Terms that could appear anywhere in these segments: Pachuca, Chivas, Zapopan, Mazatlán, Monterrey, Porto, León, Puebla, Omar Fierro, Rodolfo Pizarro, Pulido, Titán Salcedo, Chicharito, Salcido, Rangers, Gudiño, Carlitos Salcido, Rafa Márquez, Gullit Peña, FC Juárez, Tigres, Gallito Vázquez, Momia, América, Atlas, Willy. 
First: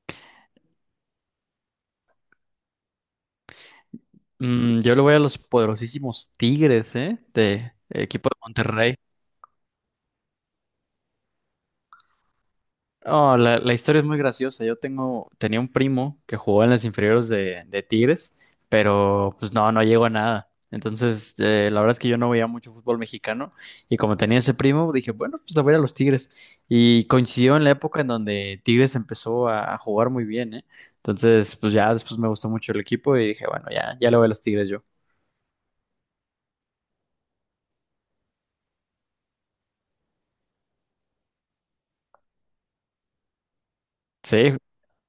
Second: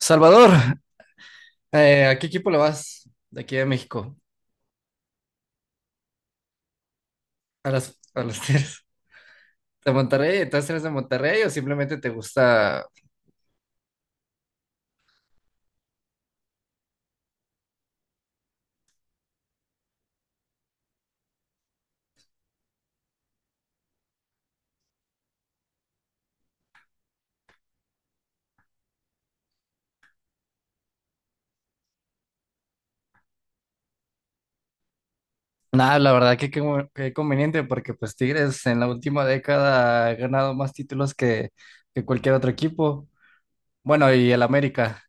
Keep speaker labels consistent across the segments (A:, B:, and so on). A: Salvador, ¿a qué equipo le vas de aquí de México?
B: Yo le voy a los poderosísimos Tigres, ¿eh?
A: ¿A
B: De
A: las, a
B: equipo de
A: las Tigres
B: Monterrey.
A: de Monterrey? ¿Entonces eres de Monterrey o simplemente te gusta?
B: Oh, la historia es muy graciosa. Tenía un primo que jugó en las inferiores de Tigres, pero pues no llegó a nada. Entonces, la verdad es que yo no veía mucho fútbol mexicano y como tenía ese primo, dije, bueno, pues le voy a ir a los Tigres. Y coincidió en la época en donde Tigres empezó a jugar muy bien, ¿eh? Entonces, pues ya después me gustó mucho el equipo y dije, bueno, ya, ya le voy a los Tigres yo.
A: Nada, la verdad que qué conveniente porque pues Tigres en la última década ha ganado más títulos que cualquier otro equipo. Bueno, y el
B: Sí,
A: América.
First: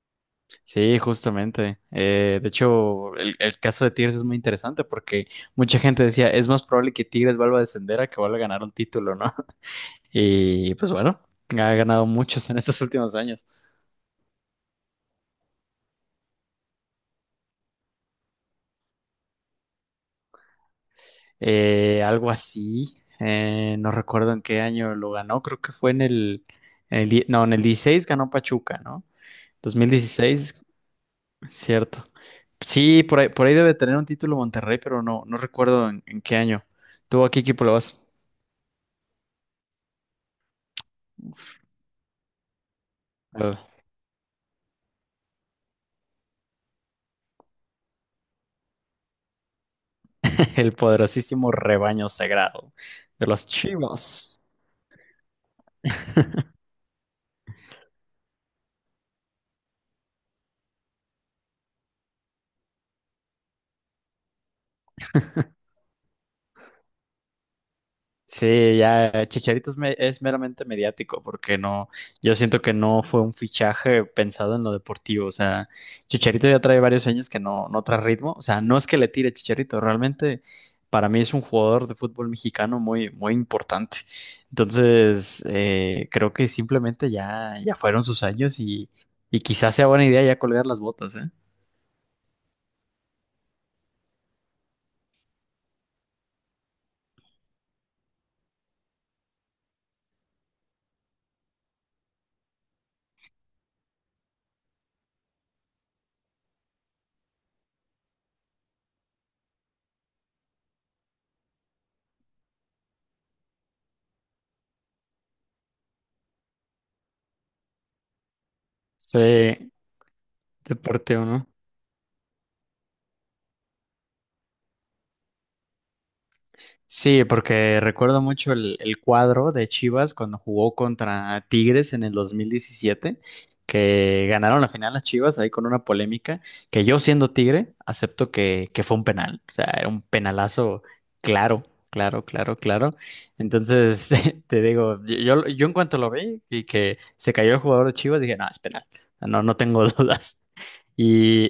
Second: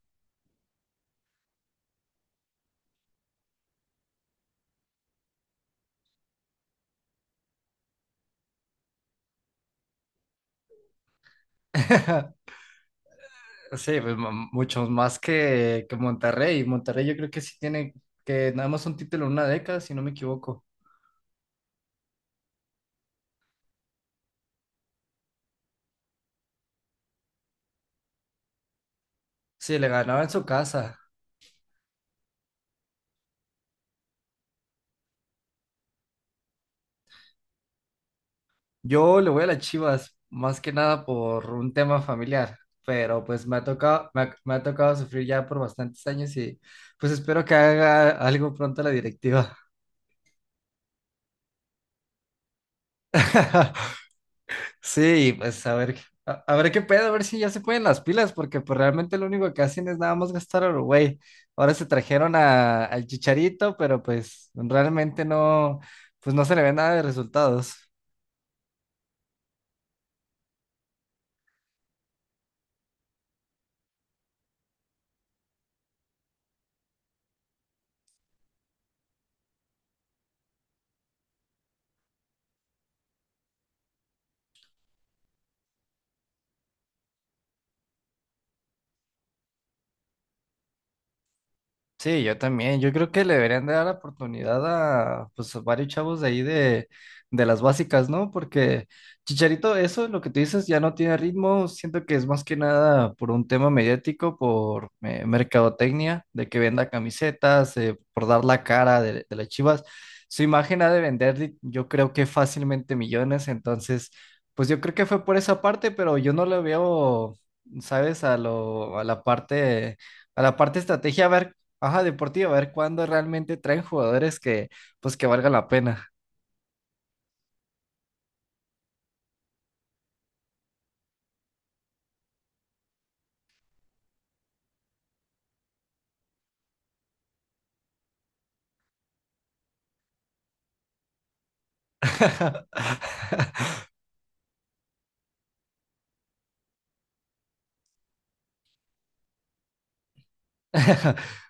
B: sí, justamente. De hecho, el caso de Tigres es muy interesante porque mucha gente decía, es más probable que Tigres vuelva a descender a que vuelva a ganar un título, ¿no? Y pues bueno, ha ganado muchos en estos últimos años.
A: Sí, pues muchos más que Monterrey. Monterrey yo creo que sí tiene que nada más un título en una década, si no me equivoco.
B: Algo así, no recuerdo en qué año lo ganó, creo que fue en no, en el 16 ganó Pachuca, ¿no? Dos
A: Sí, le
B: mil
A: ganaba en su
B: dieciséis,
A: casa.
B: cierto. Sí, por ahí debe tener un título Monterrey, pero no recuerdo en qué año. ¿Tú a qué equipo le vas?
A: Yo le voy a las Chivas, más que nada por un tema familiar, pero pues me ha tocado, me ha tocado sufrir ya por bastantes años y pues espero que haga algo pronto la directiva.
B: El poderosísimo rebaño sagrado de los chivos.
A: Sí, pues a ver, a ver qué pedo, a ver si ya se ponen las pilas, porque pues realmente lo único que hacen es nada más gastar a Uruguay. Ahora se trajeron al Chicharito, pero pues realmente no, pues no se le ve nada de resultados.
B: Sí, ya Chicharito es meramente mediático porque no, yo siento que no fue un fichaje pensado en lo deportivo, o sea, Chicharito ya trae varios años que no trae ritmo, o sea, no es que le tire Chicharito, realmente para mí es un jugador de fútbol mexicano muy, muy importante, entonces creo que simplemente ya, ya fueron sus años y quizás sea buena idea ya colgar las botas, ¿eh?
A: Sí, yo también. Yo creo que le deberían de dar la oportunidad a pues a varios chavos de de las básicas, ¿no? Porque Chicharito, eso lo que tú dices ya no tiene ritmo. Siento que es más que nada por un tema mediático, por mercadotecnia, de que venda camisetas, por dar la cara de las Chivas. Su imagen ha de vender, yo creo que fácilmente millones. Entonces, pues yo creo que fue por esa parte, pero yo no le veo, ¿sabes?
B: Sí.
A: A la parte
B: Deporte o
A: estrategia, a
B: no.
A: ver. Ajá, deportiva, a ver cuándo realmente traen jugadores que, pues, que valgan la pena.
B: Sí, porque recuerdo mucho el cuadro de Chivas cuando jugó contra Tigres en el 2017, que ganaron la final las Chivas ahí con una polémica, que yo siendo Tigre acepto que fue un penal, o sea, era un penalazo claro, claro, claro, claro. Entonces, te digo, yo en cuanto lo vi y que se cayó el jugador de Chivas, dije, no, es penal, no, no tengo dudas. Y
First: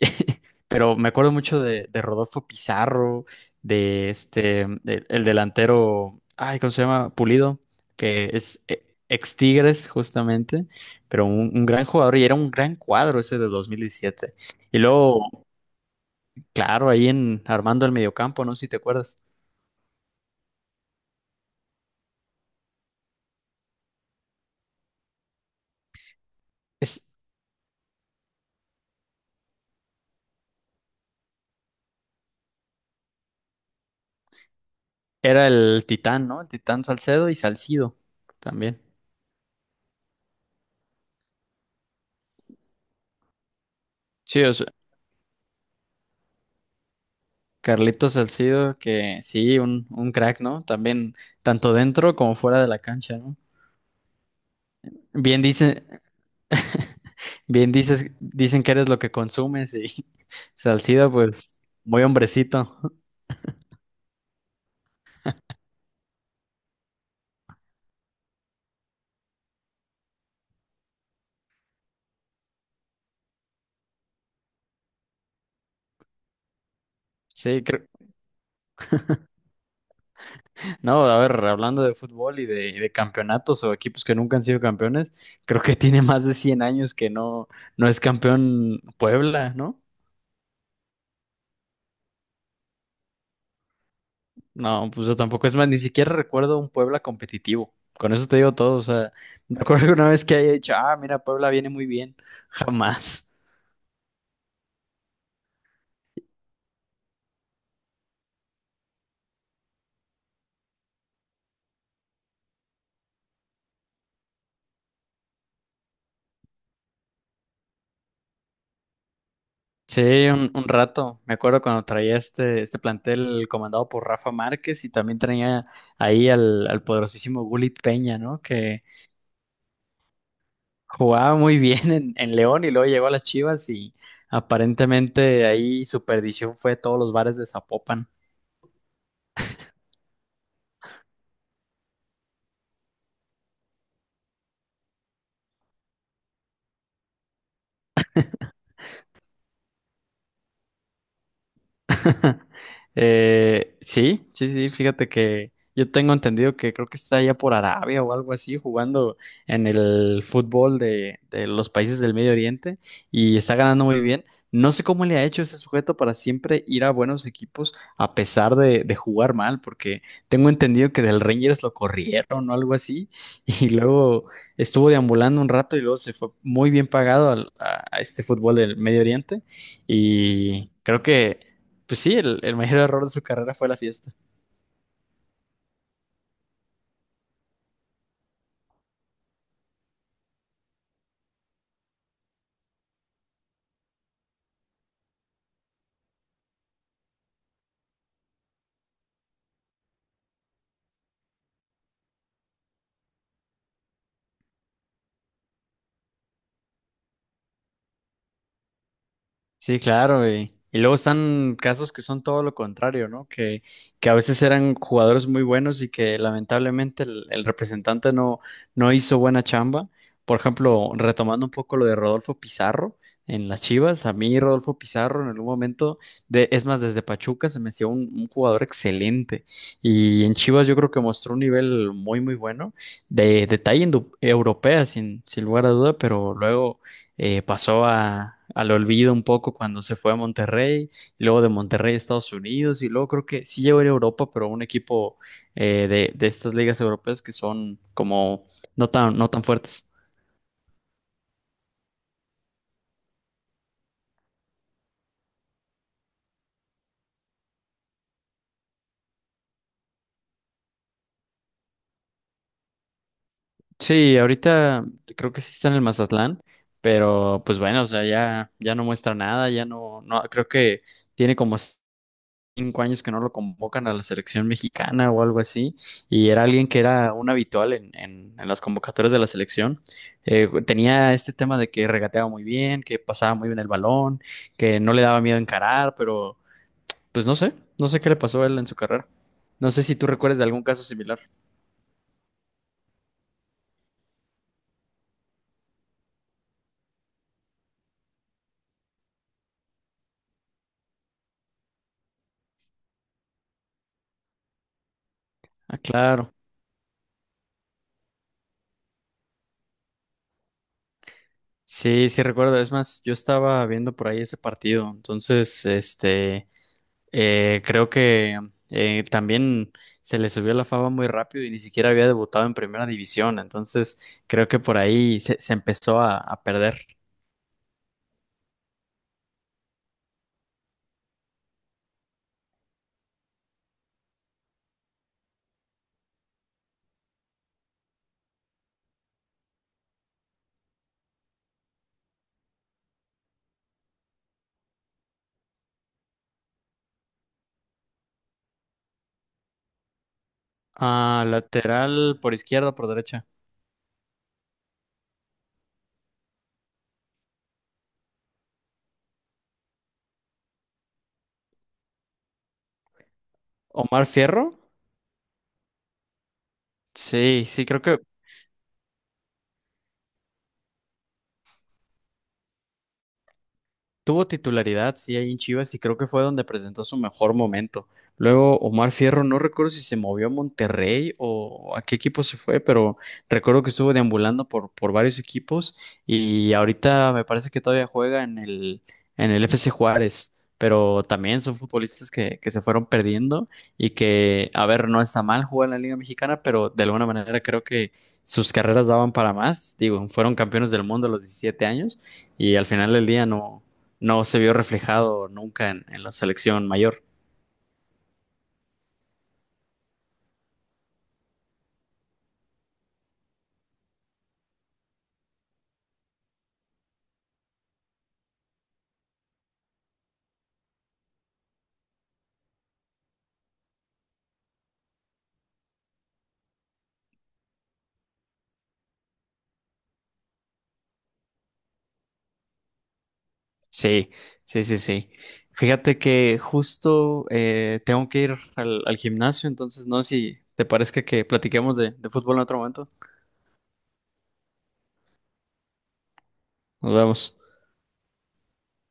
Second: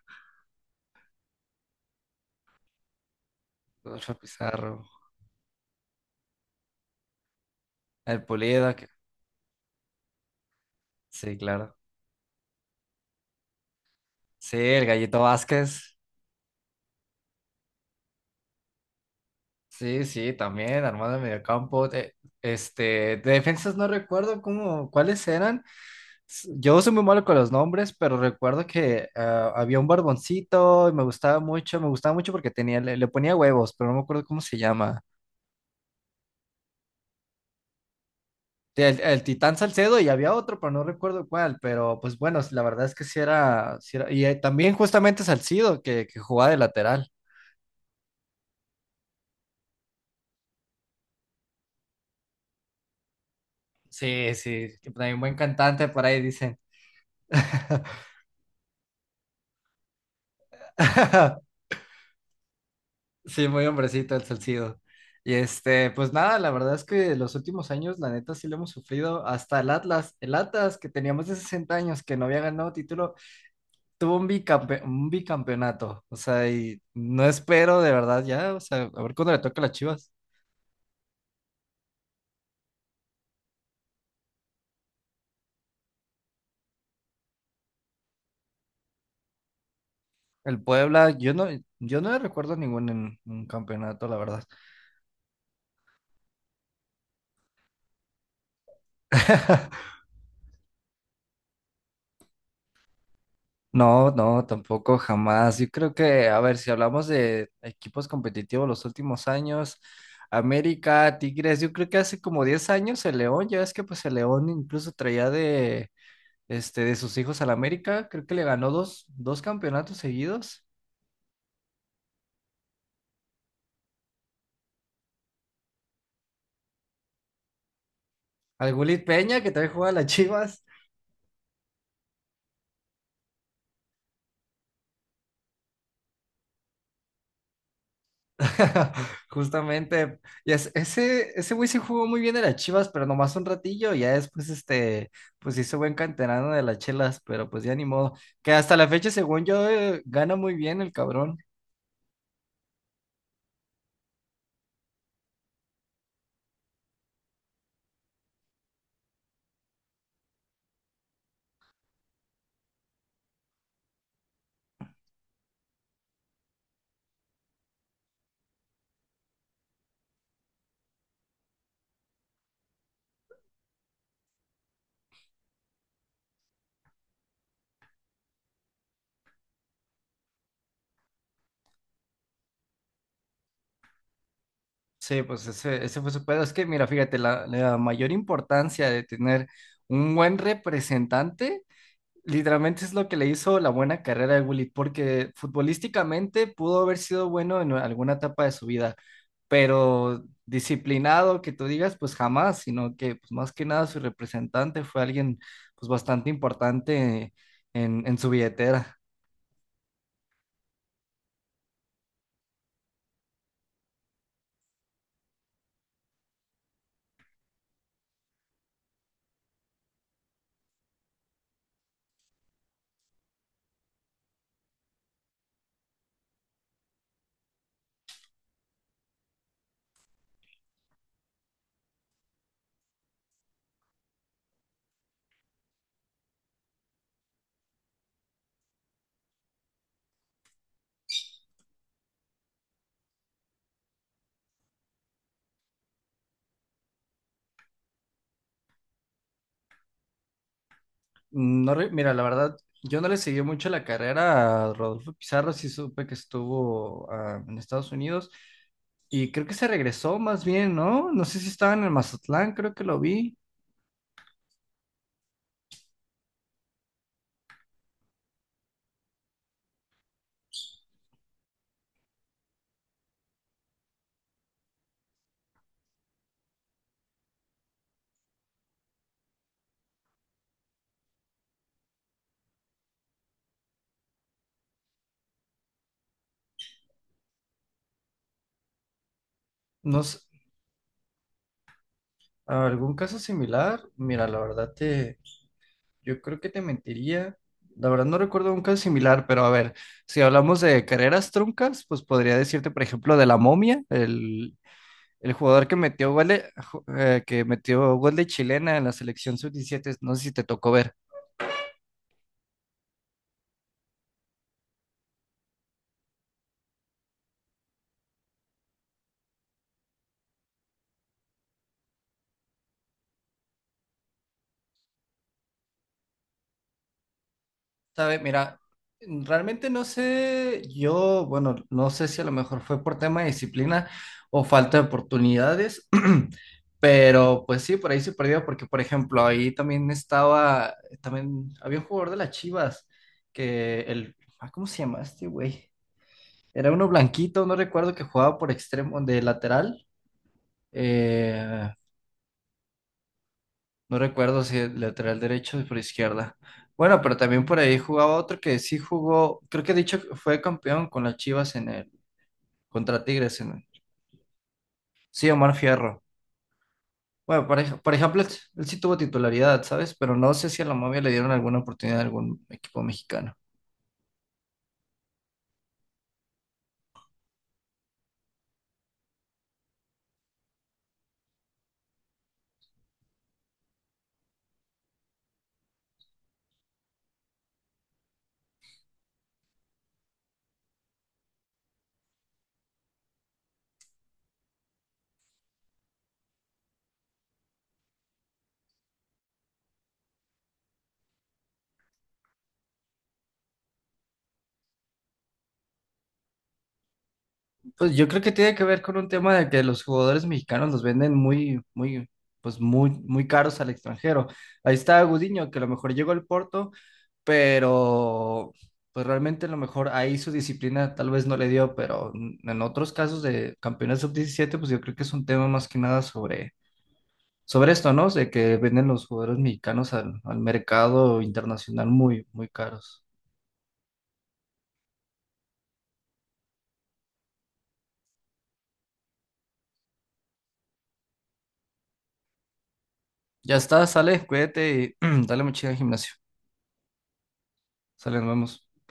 B: pero me acuerdo mucho de Rodolfo Pizarro,
A: Rodolfo Pizarro,
B: el delantero, ay, ¿cómo se llama? Pulido,
A: el
B: que es
A: Pulido,
B: ex Tigres justamente, pero
A: sí,
B: un
A: claro.
B: gran jugador y era un gran cuadro ese de 2017.
A: Sí,
B: Y
A: el Gallito
B: luego,
A: Vázquez.
B: claro, ahí en armando el mediocampo, no sé si te acuerdas.
A: Sí, sí, también, armado de mediocampo. Este, de defensas no recuerdo cuáles eran. Yo soy
B: Es,
A: muy malo con los nombres, pero recuerdo que ah, había un barboncito y me gustaba mucho porque tenía, le ponía huevos, pero no me acuerdo cómo se llama.
B: Era el Titán, ¿no? El Titán Salcedo y Salcido también.
A: Sí, el Titán Salcedo y había otro, pero no recuerdo cuál, pero pues bueno, la verdad es que sí era, y
B: Sí, o sea,
A: también justamente Salcido que jugaba de lateral.
B: Carlitos Salcido, que sí, un crack, ¿no? También, tanto dentro como fuera de la cancha, ¿no?
A: Sí, sí, que también buen
B: Bien dice.
A: cantante por ahí dicen.
B: Bien dices, dicen que eres lo que consumes y Salcido, pues muy hombrecito.
A: Sí, muy hombrecito el Salcido. Y este, pues nada, la verdad es que los últimos años, la neta, sí lo hemos sufrido. Hasta el Atlas que teníamos de 60 años, que no había ganado título, tuvo un un bicampeonato. O sea, y no
B: Sí,
A: espero
B: creo.
A: de verdad ya, o sea, a ver cuándo le toca a las Chivas.
B: No, a ver, hablando de fútbol y de campeonatos o equipos que nunca han sido campeones, creo que tiene más de 100 años que no, no es campeón Puebla, ¿no?
A: El Puebla, yo no, yo no recuerdo ningún en un campeonato, la verdad.
B: No, pues yo tampoco. Es más, ni siquiera recuerdo un Puebla competitivo. Con eso te digo todo. O sea, recuerdo una vez que haya dicho, ah, mira, Puebla viene muy bien. Jamás.
A: No, no, tampoco jamás. Yo creo que, a ver, si hablamos de equipos competitivos los últimos años, América, Tigres, yo creo que hace como 10 años el León, ya es que pues el León incluso traía de, este, de sus hijos al América, creo que le ganó dos campeonatos
B: Sí,
A: seguidos.
B: un rato. Me acuerdo cuando traía este plantel comandado por Rafa Márquez y también traía ahí al poderosísimo Gullit Peña, ¿no?
A: Al
B: Que
A: Gulit Peña, que también juega a las Chivas.
B: jugaba muy bien en León y luego llegó a las Chivas y aparentemente ahí su perdición fue todos los bares de Zapopan.
A: Justamente, y ese güey sí jugó muy bien en las Chivas, pero nomás un ratillo, ya después este, pues hizo buen canterano de las chelas, pero pues ya ni modo, que hasta la fecha según yo gana muy bien el cabrón,
B: Sí, sí, sí, fíjate que yo tengo entendido que creo que está allá por Arabia o algo así, jugando en el fútbol de los países del Medio Oriente y está ganando muy bien. No sé cómo le ha hecho ese sujeto para siempre ir a buenos equipos a pesar de jugar mal, porque tengo entendido que del Rangers lo corrieron o algo así, y luego estuvo deambulando un rato y luego se fue muy bien pagado a este fútbol del Medio Oriente. Y creo que pues sí, el mayor error de su carrera fue la fiesta.
A: sí, pues ese fue su pedo, es que mira, fíjate, la mayor importancia de tener un buen representante. Literalmente es lo que le hizo la buena carrera de Willy, porque futbolísticamente pudo haber sido bueno en alguna etapa de su vida, pero disciplinado que tú digas, pues jamás, sino que pues, más que nada su representante fue alguien pues bastante importante en su billetera.
B: Sí, claro, y luego están casos que son todo lo contrario, ¿no? Que a veces eran jugadores muy buenos y que lamentablemente el representante no, no hizo buena chamba. Por ejemplo, retomando un poco lo de Rodolfo Pizarro en las Chivas, a mí Rodolfo Pizarro en algún momento, es más, desde Pachuca se me hacía un jugador excelente y en Chivas yo creo que mostró un nivel muy, muy bueno, de talla europea sin, sin lugar a duda, pero luego pasó al olvido un poco cuando se fue a Monterrey, y luego de Monterrey a Estados Unidos, y luego creo que sí llegó a ir a Europa, pero a un equipo de estas ligas europeas que son como no tan, no tan fuertes.
A: No, re- mira, la verdad, yo no le seguí mucho la carrera a Rodolfo Pizarro, sí supe que estuvo ah, en Estados Unidos y creo que se regresó más bien, ¿no? No sé si estaba en el Mazatlán, creo que lo vi.
B: Sí, ahorita creo que sí está en el Mazatlán, pero pues bueno, o sea, ya, ya no muestra nada, ya no, no, creo que tiene como 5 años que no lo convocan a la selección mexicana o algo así, y era alguien que era un habitual en las convocatorias de la selección. Tenía este tema de que regateaba muy bien, que pasaba muy bien el balón, que no le daba miedo encarar, pero pues no sé, no sé qué le pasó a él en su carrera. No sé si
A: No,
B: tú
A: sé,
B: recuerdas de algún caso similar.
A: ¿algún caso similar? Mira, yo creo que te mentiría. La verdad no recuerdo un caso similar, pero a ver, si hablamos de carreras truncas, pues podría decirte, por ejemplo, de la Momia, el jugador que
B: Ah,
A: metió gol
B: claro.
A: que metió gol de chilena en la selección sub 17, no sé si te tocó ver.
B: Sí, sí recuerdo. Es más, yo estaba viendo por ahí ese partido. Entonces, creo que también se le subió la fama muy rápido y ni siquiera había debutado en primera división, entonces creo que por ahí se empezó a perder.
A: Sabes, mira, realmente no sé, yo, bueno, no sé si a lo mejor fue por tema de disciplina o falta de oportunidades, pero pues sí, por ahí se perdió, porque por ejemplo, ahí también estaba, también había un jugador de las Chivas, ah, ¿cómo se llama este güey? Era uno blanquito, no recuerdo que jugaba por extremo, de lateral.
B: Ah,
A: eh,
B: lateral por izquierda, o por derecha.
A: No recuerdo si el lateral derecho o por izquierda. Bueno, pero también por ahí jugaba otro que sí jugó, creo que he dicho que fue campeón con las Chivas contra Tigres en el.
B: Omar Fierro.
A: Sí, Omar Fierro.
B: Sí,
A: Bueno,
B: sí, creo
A: por
B: que
A: ejemplo, él sí tuvo titularidad, ¿sabes? Pero no sé si a la momia le dieron alguna oportunidad a algún equipo mexicano.
B: tuvo titularidad, sí, ahí en Chivas y creo que fue donde presentó su mejor momento. Luego Omar Fierro, no recuerdo si se movió a Monterrey o a qué equipo se fue, pero recuerdo que estuvo deambulando por varios equipos y ahorita me parece que todavía juega en en el FC Juárez, pero también son futbolistas que se fueron perdiendo y que, a ver, no está mal jugar en la Liga Mexicana, pero de alguna manera creo que sus carreras daban para más. Digo, fueron campeones del mundo a los 17 años y al final del día no se vio reflejado nunca en la selección mayor.
A: Pues yo creo que tiene que ver con un tema de que los jugadores mexicanos los venden pues muy, muy caros al extranjero. Ahí está Gudiño, que a lo mejor llegó al Porto, pero pues realmente a lo mejor ahí su disciplina tal vez no le dio, pero en otros casos de campeones sub 17 pues yo creo que es un tema más que nada sobre, sobre esto, ¿no? De que venden los jugadores mexicanos al mercado internacional muy, muy caros.
B: Sí, sí, sí, sí. Fíjate que justo tengo que ir al gimnasio, entonces no sé si te parezca que platiquemos de fútbol en otro momento.
A: Ya está, sale, cuídate y dale mucha al gimnasio.
B: Nos vemos.
A: Sale, nos vemos.